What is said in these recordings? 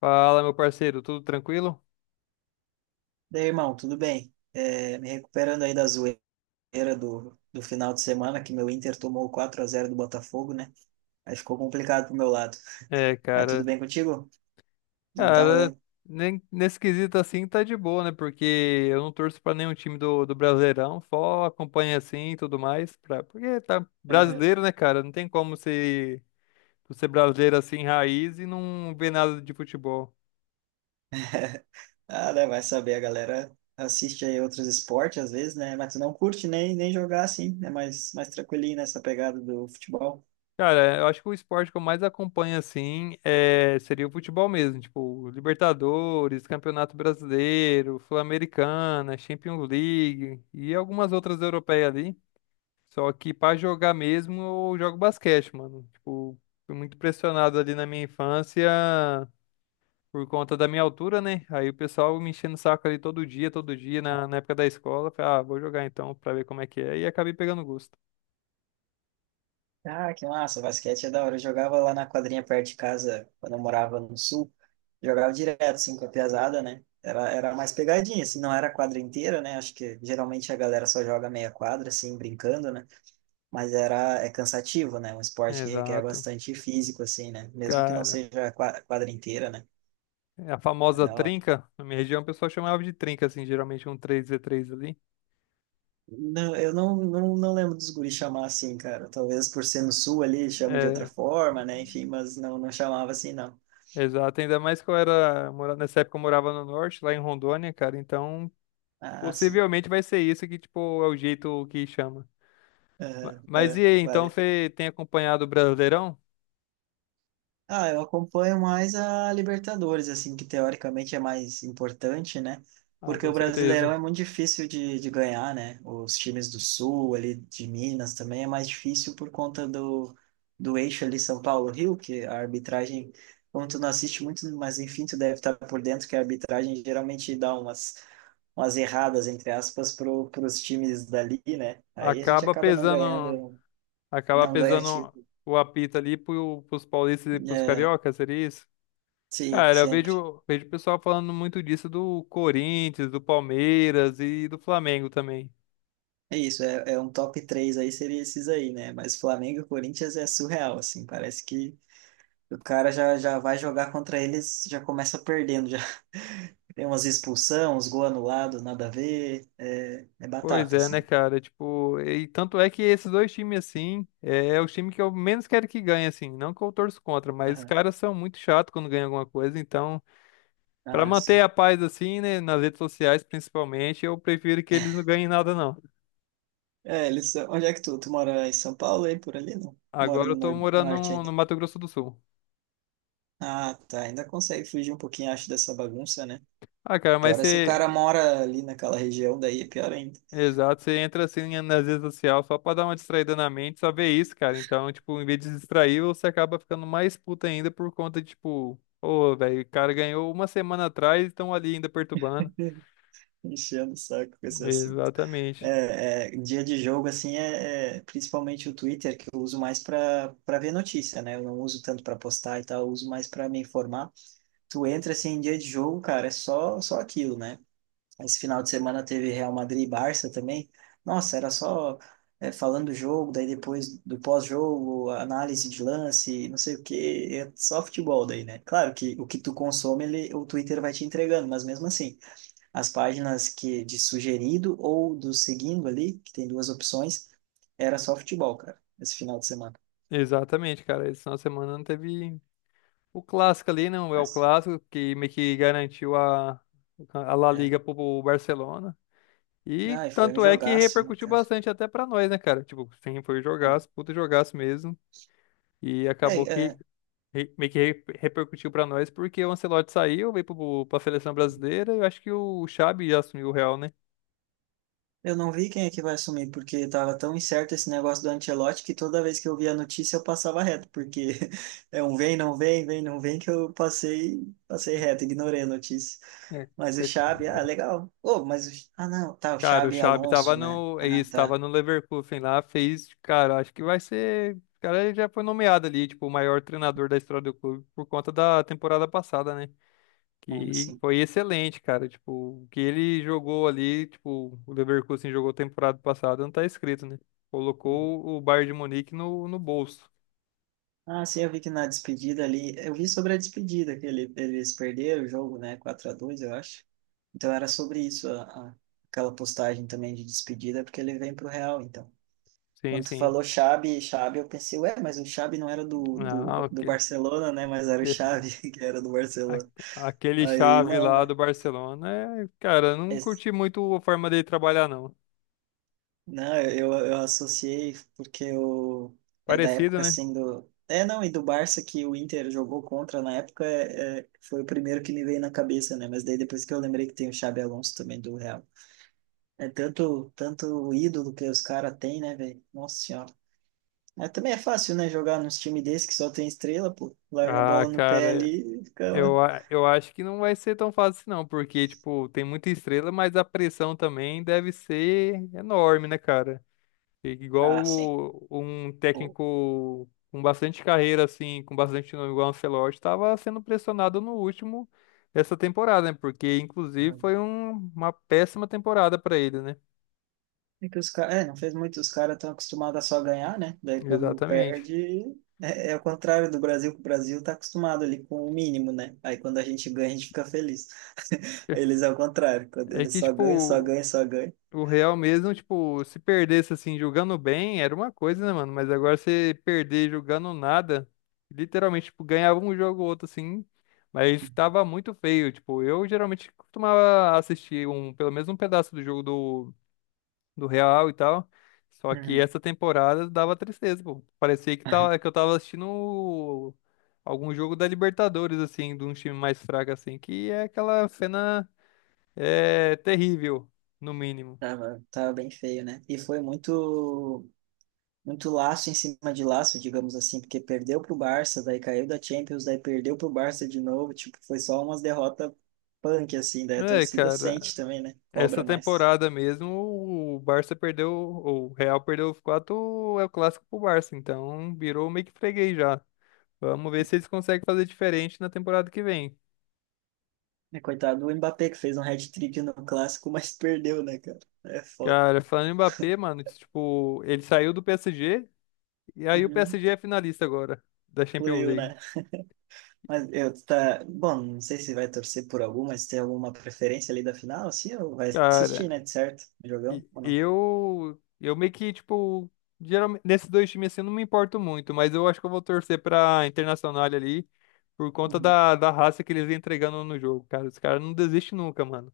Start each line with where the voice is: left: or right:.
left: Fala, meu parceiro, tudo tranquilo?
right: Daí, irmão, tudo bem? Me recuperando aí da zoeira do final de semana, que meu Inter tomou 4-0 do Botafogo, né? Aí ficou complicado pro meu lado.
left: É,
right: Mas tudo
left: cara,
right: bem contigo? Não tá
left: cara,
right: rolando?
left: nem, nesse quesito assim tá de boa, né? Porque eu não torço pra nenhum time do Brasileirão, só acompanho assim e tudo mais, pra, porque tá
right: Uhum.
left: brasileiro, né, cara? Não tem como ser, tu ser brasileiro assim, raiz e não ver nada de futebol.
right: Ah, né, vai saber, a galera assiste aí outros esportes às vezes, né? Mas tu não curte nem jogar assim, é mais tranquilinho nessa pegada do futebol.
left: Cara, eu acho que o esporte que eu mais acompanho assim é, seria o futebol mesmo, tipo Libertadores, Campeonato Brasileiro, Sul-Americana, Champions League e algumas outras europeias ali. Só que pra jogar mesmo, eu jogo basquete, mano. Tipo, fui muito pressionado ali na minha infância por conta da minha altura, né? Aí o pessoal me enchendo o saco ali todo dia, na época da escola. Eu Falei, ah, vou jogar então pra ver como é que é. E acabei pegando gosto.
right: Ah, que massa, basquete é da hora. Eu jogava lá na quadrinha perto de casa, quando eu morava no sul. Jogava direto, assim, com a piazada, né? Era mais pegadinha, assim, não era a quadra inteira, né? Acho que geralmente a galera só joga meia quadra, assim, brincando, né? Mas é cansativo, né? Um esporte que requer
left: Exato.
right: bastante físico, assim, né? Mesmo que não
left: Cara,
right: seja a quadra inteira, né?
left: é a
right: É
left: famosa
right: da hora.
left: trinca, na minha região o pessoal chamava de trinca, assim, geralmente um três v três ali.
right: Não, eu não lembro dos guris chamar assim, cara. Talvez por ser no sul ali, chame de outra
left: É,
right: forma, né? Enfim, mas não chamava assim, não.
left: exato. Ainda mais que eu era, nessa época eu morava no norte, lá em Rondônia, cara. Então
right: Ah, sim.
left: possivelmente vai ser isso que, tipo, é o jeito que chama.
right: Aham,
left: Mas e
right: aham,
left: aí, então
right: vale.
left: você tem acompanhado o Brasileirão?
right: Ah, eu acompanho mais a Libertadores, assim, que teoricamente é mais importante, né?
left: Ah,
right: Porque
left: com
right: o Brasileirão
left: certeza.
right: é muito difícil de ganhar, né? Os times do Sul, ali de Minas também é mais difícil por conta do eixo ali São Paulo-Rio, que a arbitragem, como tu não assiste muito, mas enfim, tu deve estar por dentro que a arbitragem geralmente dá umas erradas, entre aspas, pros times dali, né? Aí a gente
left: Acaba
right: acaba não
left: pesando,
right: ganhando,
left: acaba
right: não ganha,
left: pesando
right: tipo.
left: o apito ali pro, pros paulistas e pros cariocas, seria isso?
right: Sim,
left: Cara, eu
right: sempre.
left: vejo, vejo o pessoal falando muito disso do Corinthians, do Palmeiras e do Flamengo também.
right: É isso, é um top 3 aí, seria esses aí, né? Mas Flamengo e Corinthians é surreal, assim, parece que o cara já vai jogar contra eles, já começa perdendo, já tem umas expulsão, uns gol anulado, nada a ver, é
left: Pois
right: batata,
left: é, né,
right: assim.
left: cara? Tipo, e tanto é que esses dois times, assim, é, é o time que eu menos quero que ganhe, assim. Não que eu torço contra, mas os
right: Aham.
left: caras são muito chatos quando ganham alguma coisa. Então, pra
right: Ah,
left: manter
right: sim.
left: a paz, assim, né, nas redes sociais, principalmente, eu prefiro que eles não ganhem nada, não.
right: É, eles, são- onde é que tu mora em São Paulo aí, por ali, não? Mora
left: Agora
right: no
left: eu tô morando
right: norte
left: no,
right: ainda.
left: no Mato Grosso do Sul.
right: Ah, tá, ainda consegue fugir um pouquinho, acho, dessa bagunça, né?
left: Ah, cara, mas
right: Pior é se o
left: você
right: cara mora ali naquela região, daí é pior ainda.
left: exato, você entra assim nas redes sociais só pra dar uma distraída na mente, só ver isso, cara. Então, tipo, em vez de se distrair, você acaba ficando mais puto ainda por conta de, tipo, ô, velho, o cara ganhou uma semana atrás e estão ali ainda perturbando.
right: Enchendo o saco com esse assunto.
left: Exatamente.
right: Dia de jogo, assim, é principalmente o Twitter, que eu uso mais para ver notícia, né? Eu não uso tanto para postar e tal, eu uso mais para me informar. Tu entra, assim, em dia de jogo, cara, é só aquilo, né? Esse final de semana teve Real Madrid e Barça também. Nossa, era só falando do jogo, daí depois do pós-jogo, análise de lance, não sei o quê, é só futebol daí, né? Claro que o que tu consome, o Twitter vai te entregando, mas mesmo assim as páginas que de sugerido ou do seguindo ali, que tem duas opções, era só futebol, cara, esse final de semana.
left: Exatamente, cara. Esse final de semana não teve o clássico ali, não. É o
right: Mas,
left: clássico que meio que garantiu a La
right: é.
left: Liga pro Barcelona. E
right: Não, e foi um
left: tanto é que
right: jogaço, né,
left: repercutiu
right: cara?
left: bastante até pra nós, né, cara? Tipo, sim, foi um
right: Ah,
left: jogaço, puta jogaço mesmo. E
right: é,
left: acabou que
right: é,
left: repercutiu pra nós, porque o Ancelotti saiu, veio pro, pra seleção brasileira, e eu acho que o Xabi assumiu o Real, né?
right: eu não vi quem é que vai assumir, porque tava tão incerto esse negócio do Ancelotti que toda vez que eu via a notícia eu passava reto, porque é um vem, não vem, que eu passei, passei reto, ignorei a notícia.
left: É.
right: Mas o Xabi, ah, legal. Oh, mas o, ah, não, tá, o
left: Cara, o
right: Xabi
left: Xabi tava
right: Alonso, né?
left: no, é
right: Ah,
left: isso,
right: tá.
left: tava no Leverkusen lá, fez, cara, acho que vai ser, o cara já foi nomeado ali, tipo, o maior treinador da história do clube por conta da temporada passada, né?
right: Ah,
left: Que
right: sim.
left: foi excelente, cara, tipo, o que ele jogou ali, tipo, o Leverkusen jogou temporada passada, não tá escrito, né? Colocou o Bayern de Munique no bolso.
right: Ah, sim, eu vi que na despedida ali, eu vi sobre a despedida, que ele, eles perderam o jogo, né, 4-2 eu acho. Então era sobre isso, a- aquela postagem também de despedida, porque ele vem pro Real, então.
left: Sim,
right: Quando tu
left: sim.
right: falou Xabi, eu pensei, ué, mas o Xabi não era
left: Não,
right: do Barcelona, né, mas era o Xavi que era do Barcelona.
left: aquele
right: Aí,
left: chave
right: não,
left: lá do Barcelona, é, cara, eu não
right: né.
left: curti muito a forma dele trabalhar, não.
right: Não, eu associei porque eu, é da
left: Parecido,
right: época
left: né?
right: assim do. É, não, e do Barça que o Inter jogou contra na época foi o primeiro que me veio na cabeça, né? Mas daí depois que eu lembrei que tem o Xabi Alonso também do Real. É tanto, tanto o ídolo que os caras têm, né, velho? Nossa Senhora. É também é fácil, né, jogar nos times desse que só tem estrela, pô. Larga a
left: Ah,
right: bola no pé
left: cara,
right: ali e fica.
left: eu, eu acho que não vai ser tão fácil, não, porque, tipo, tem muita estrela, mas a pressão também deve ser enorme, né, cara? Igual
right: Ah, sim.
left: um
right: Pô.
left: técnico com bastante carreira, assim, com bastante nome, igual o Ancelotti, estava sendo pressionado no último dessa temporada, né? Porque, inclusive, foi uma péssima temporada para ele, né?
right: É que os caras, não fez muito, os caras estão acostumados a só ganhar, né? Daí quando
left: Exatamente.
right: perde, é o contrário do Brasil, que o Brasil tá acostumado ali com o mínimo, né? Aí quando a gente ganha, a gente fica feliz. Eles é o contrário, quando
left: É
right: eles
left: que,
right: só ganham, só
left: tipo,
right: ganham, só ganham.
left: o Real mesmo, tipo, se perdesse assim, jogando bem, era uma coisa, né, mano? Mas agora você perder jogando nada, literalmente, tipo, ganhava um jogo ou outro, assim, mas tava muito feio. Tipo, eu geralmente costumava assistir um, pelo menos um pedaço do jogo do, do Real e tal. Só que
right: Uhum.
left: essa temporada dava tristeza, pô. Parecia que, tava, que eu tava assistindo algum jogo da Libertadores, assim, de um time mais fraco, assim, que é aquela cena é, terrível, no mínimo.
right: Tava, tava bem feio, né? E foi muito laço em cima de laço, digamos assim, porque perdeu pro Barça, daí caiu da Champions, daí perdeu pro Barça de novo, tipo, foi só umas derrotas punk, assim, daí a
left: É,
right: torcida
left: cara,
right: sente também, né? Cobra
left: essa
right: mais.
left: temporada mesmo, o Barça perdeu, o Real perdeu os quatro, é o clássico pro Barça, então virou meio que freguês já. Vamos ver se eles conseguem fazer diferente na temporada que vem.
right: É, coitado do Mbappé que fez um hat-trick no clássico, mas perdeu, né, cara? É foda.
left: Cara, falando em Mbappé, mano, tipo, ele saiu do PSG e aí o
right: Uhum.
left: PSG é finalista agora da Champions
right: Fluiu,
left: League.
right: né? Mas eu tá. Bom, não sei se vai torcer por algum, mas tem alguma preferência ali da final, sim, ou vai assistir,
left: Cara,
right: né? De certo? O Jogão ou não?
left: Eu meio que, tipo, geralmente, nesses dois times assim, eu não me importo muito, mas eu acho que eu vou torcer pra Internacional ali por conta
right: Uhum.
left: da, da raça que eles vêm entregando no jogo, cara. Os caras não desistem nunca, mano.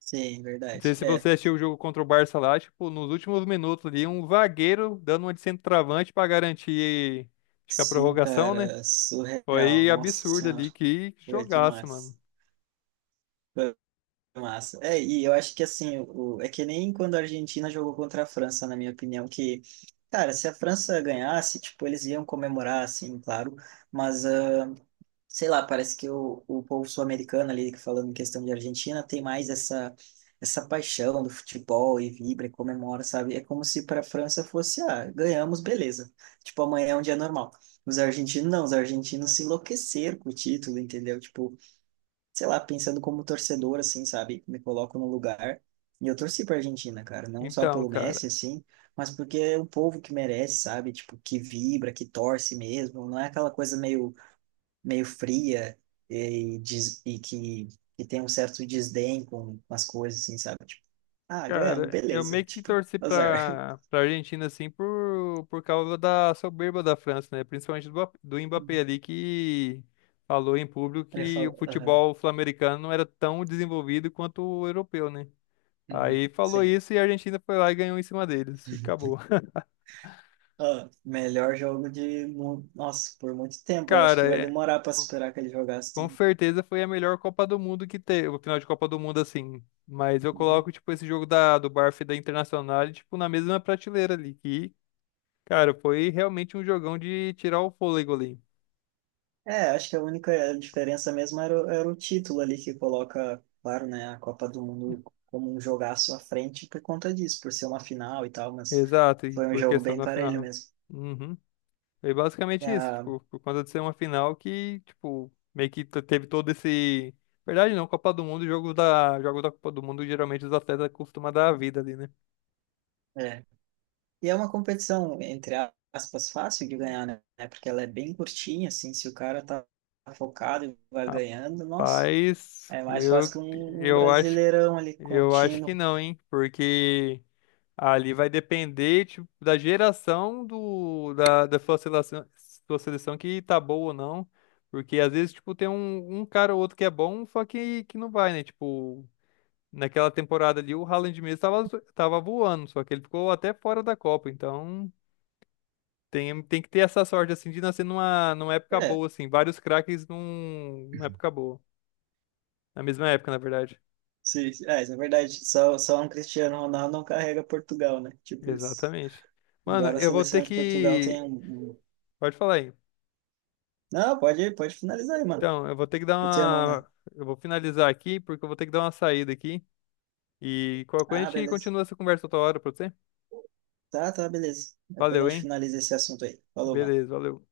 right: Sim,
left: Não
right: verdade.
left: sei se
right: É.
left: você assistiu o jogo contra o Barça lá, tipo, nos últimos minutos ali, um zagueiro dando uma de centroavante pra garantir, acho que a
right: Sim,
left: prorrogação, né?
right: cara, surreal.
left: Foi
right: Nossa
left: absurdo
right: Senhora.
left: ali, que
right: Foi
left: jogaço, mano.
right: demais. Massa. É, e eu acho que assim, o, é que nem quando a Argentina jogou contra a França, na minha opinião, que, cara, se a França ganhasse, tipo, eles iam comemorar, assim, claro, mas, ah, sei lá, parece que o povo sul-americano ali, falando em questão de Argentina, tem mais essa, essa paixão do futebol e vibra e comemora, sabe? É como se para a França fosse, ah, ganhamos, beleza. Tipo, amanhã é um dia normal. Os argentinos não, os argentinos se enlouqueceram com o título, entendeu? Tipo, sei lá, pensando como torcedor, assim, sabe? Me coloco no lugar. E eu torci pra Argentina, cara. Não só
left: Então,
right: pelo Messi,
left: cara.
right: assim, mas porque é um povo que merece, sabe? Tipo, que vibra, que torce mesmo. Não é aquela coisa meio, meio fria e, e que tem um certo desdém com as coisas, assim, sabe? Tipo, ah, ganhamos,
left: Cara, eu
right: beleza.
left: meio que
right: Tipo,
left: torci
right: azar.
left: pra, pra Argentina, assim, por causa da soberba da França, né? Principalmente do, do Mbappé ali, que falou em público
right: Ele
left: que o
right: falou, aham,
left: futebol sul-americano não era tão desenvolvido quanto o europeu, né?
right: uhum,
left: Aí falou
right: sim.
left: isso e a Argentina foi lá e ganhou em cima deles. E acabou.
right: Ah, melhor jogo Nossa, por muito tempo. Eu acho
left: Cara,
right: que vai
left: é,
right: demorar para superar aquele
left: com
right: jogaço.
left: certeza foi a melhor Copa do Mundo que teve, o final de Copa do Mundo, assim. Mas eu
right: Uhum.
left: coloco, tipo, esse jogo da, do Barça e da Internacional, tipo, na mesma prateleira ali, que cara, foi realmente um jogão de tirar o fôlego ali.
right: É, acho que a única diferença mesmo era, era o título ali que coloca, claro, né, a Copa do Mundo como um jogaço à frente por conta disso, por ser uma final e tal, mas
left: Exato, e
right: foi um
left: por
right: jogo
left: questão
right: bem
left: da
right: parelho
left: final.
right: mesmo.
left: Uhum. Foi
right: E
left: basicamente isso,
right: a-
left: tipo, por conta de ser uma final que, tipo, meio que teve todo esse. Verdade não, Copa do Mundo, jogo da Copa do Mundo, geralmente os atletas costumam dar a vida ali, né?
right: é. E é uma competição, entre aspas, fácil de ganhar, né, porque ela é bem curtinha, assim, se o cara tá focado e vai ganhando, nossa,
left: Rapaz,
right: é mais fácil que um
left: eu acho,
right: brasileirão ali
left: eu acho que
right: contínuo.
left: não, hein? Porque ali vai depender, tipo, da geração do, da, da sua seleção que tá boa ou não. Porque às vezes, tipo, tem um, um cara ou outro que é bom, só que não vai, né? Tipo, naquela temporada ali, o Haaland mesmo tava, tava voando, só que ele ficou até fora da Copa. Então, tem, tem que ter essa sorte, assim, de nascer numa, numa época
right: É,
left: boa, assim. Vários craques num, numa época boa. Na mesma época, na verdade.
right: sim, é, isso é verdade, só um Cristiano Ronaldo não carrega Portugal, né, tipo isso.
left: Exatamente. Mano,
right: Embora a
left: eu vou ter
right: seleção de Portugal
left: que...
right: tenha um... um-
left: Pode falar aí.
right: Não, pode finalizar aí, mano.
left: Então, eu vou ter que dar
right: Eu tenho a mão na...
left: uma. Eu vou finalizar aqui, porque eu vou ter que dar uma saída aqui. E qualquer coisa a
right: Ah,
left: gente
right: beleza.
left: continua essa conversa outra hora pra você.
right: Tá, beleza. Depois a
left: Valeu,
right: gente
left: hein?
right: finaliza esse assunto aí. Falou, mano.
left: Beleza, valeu.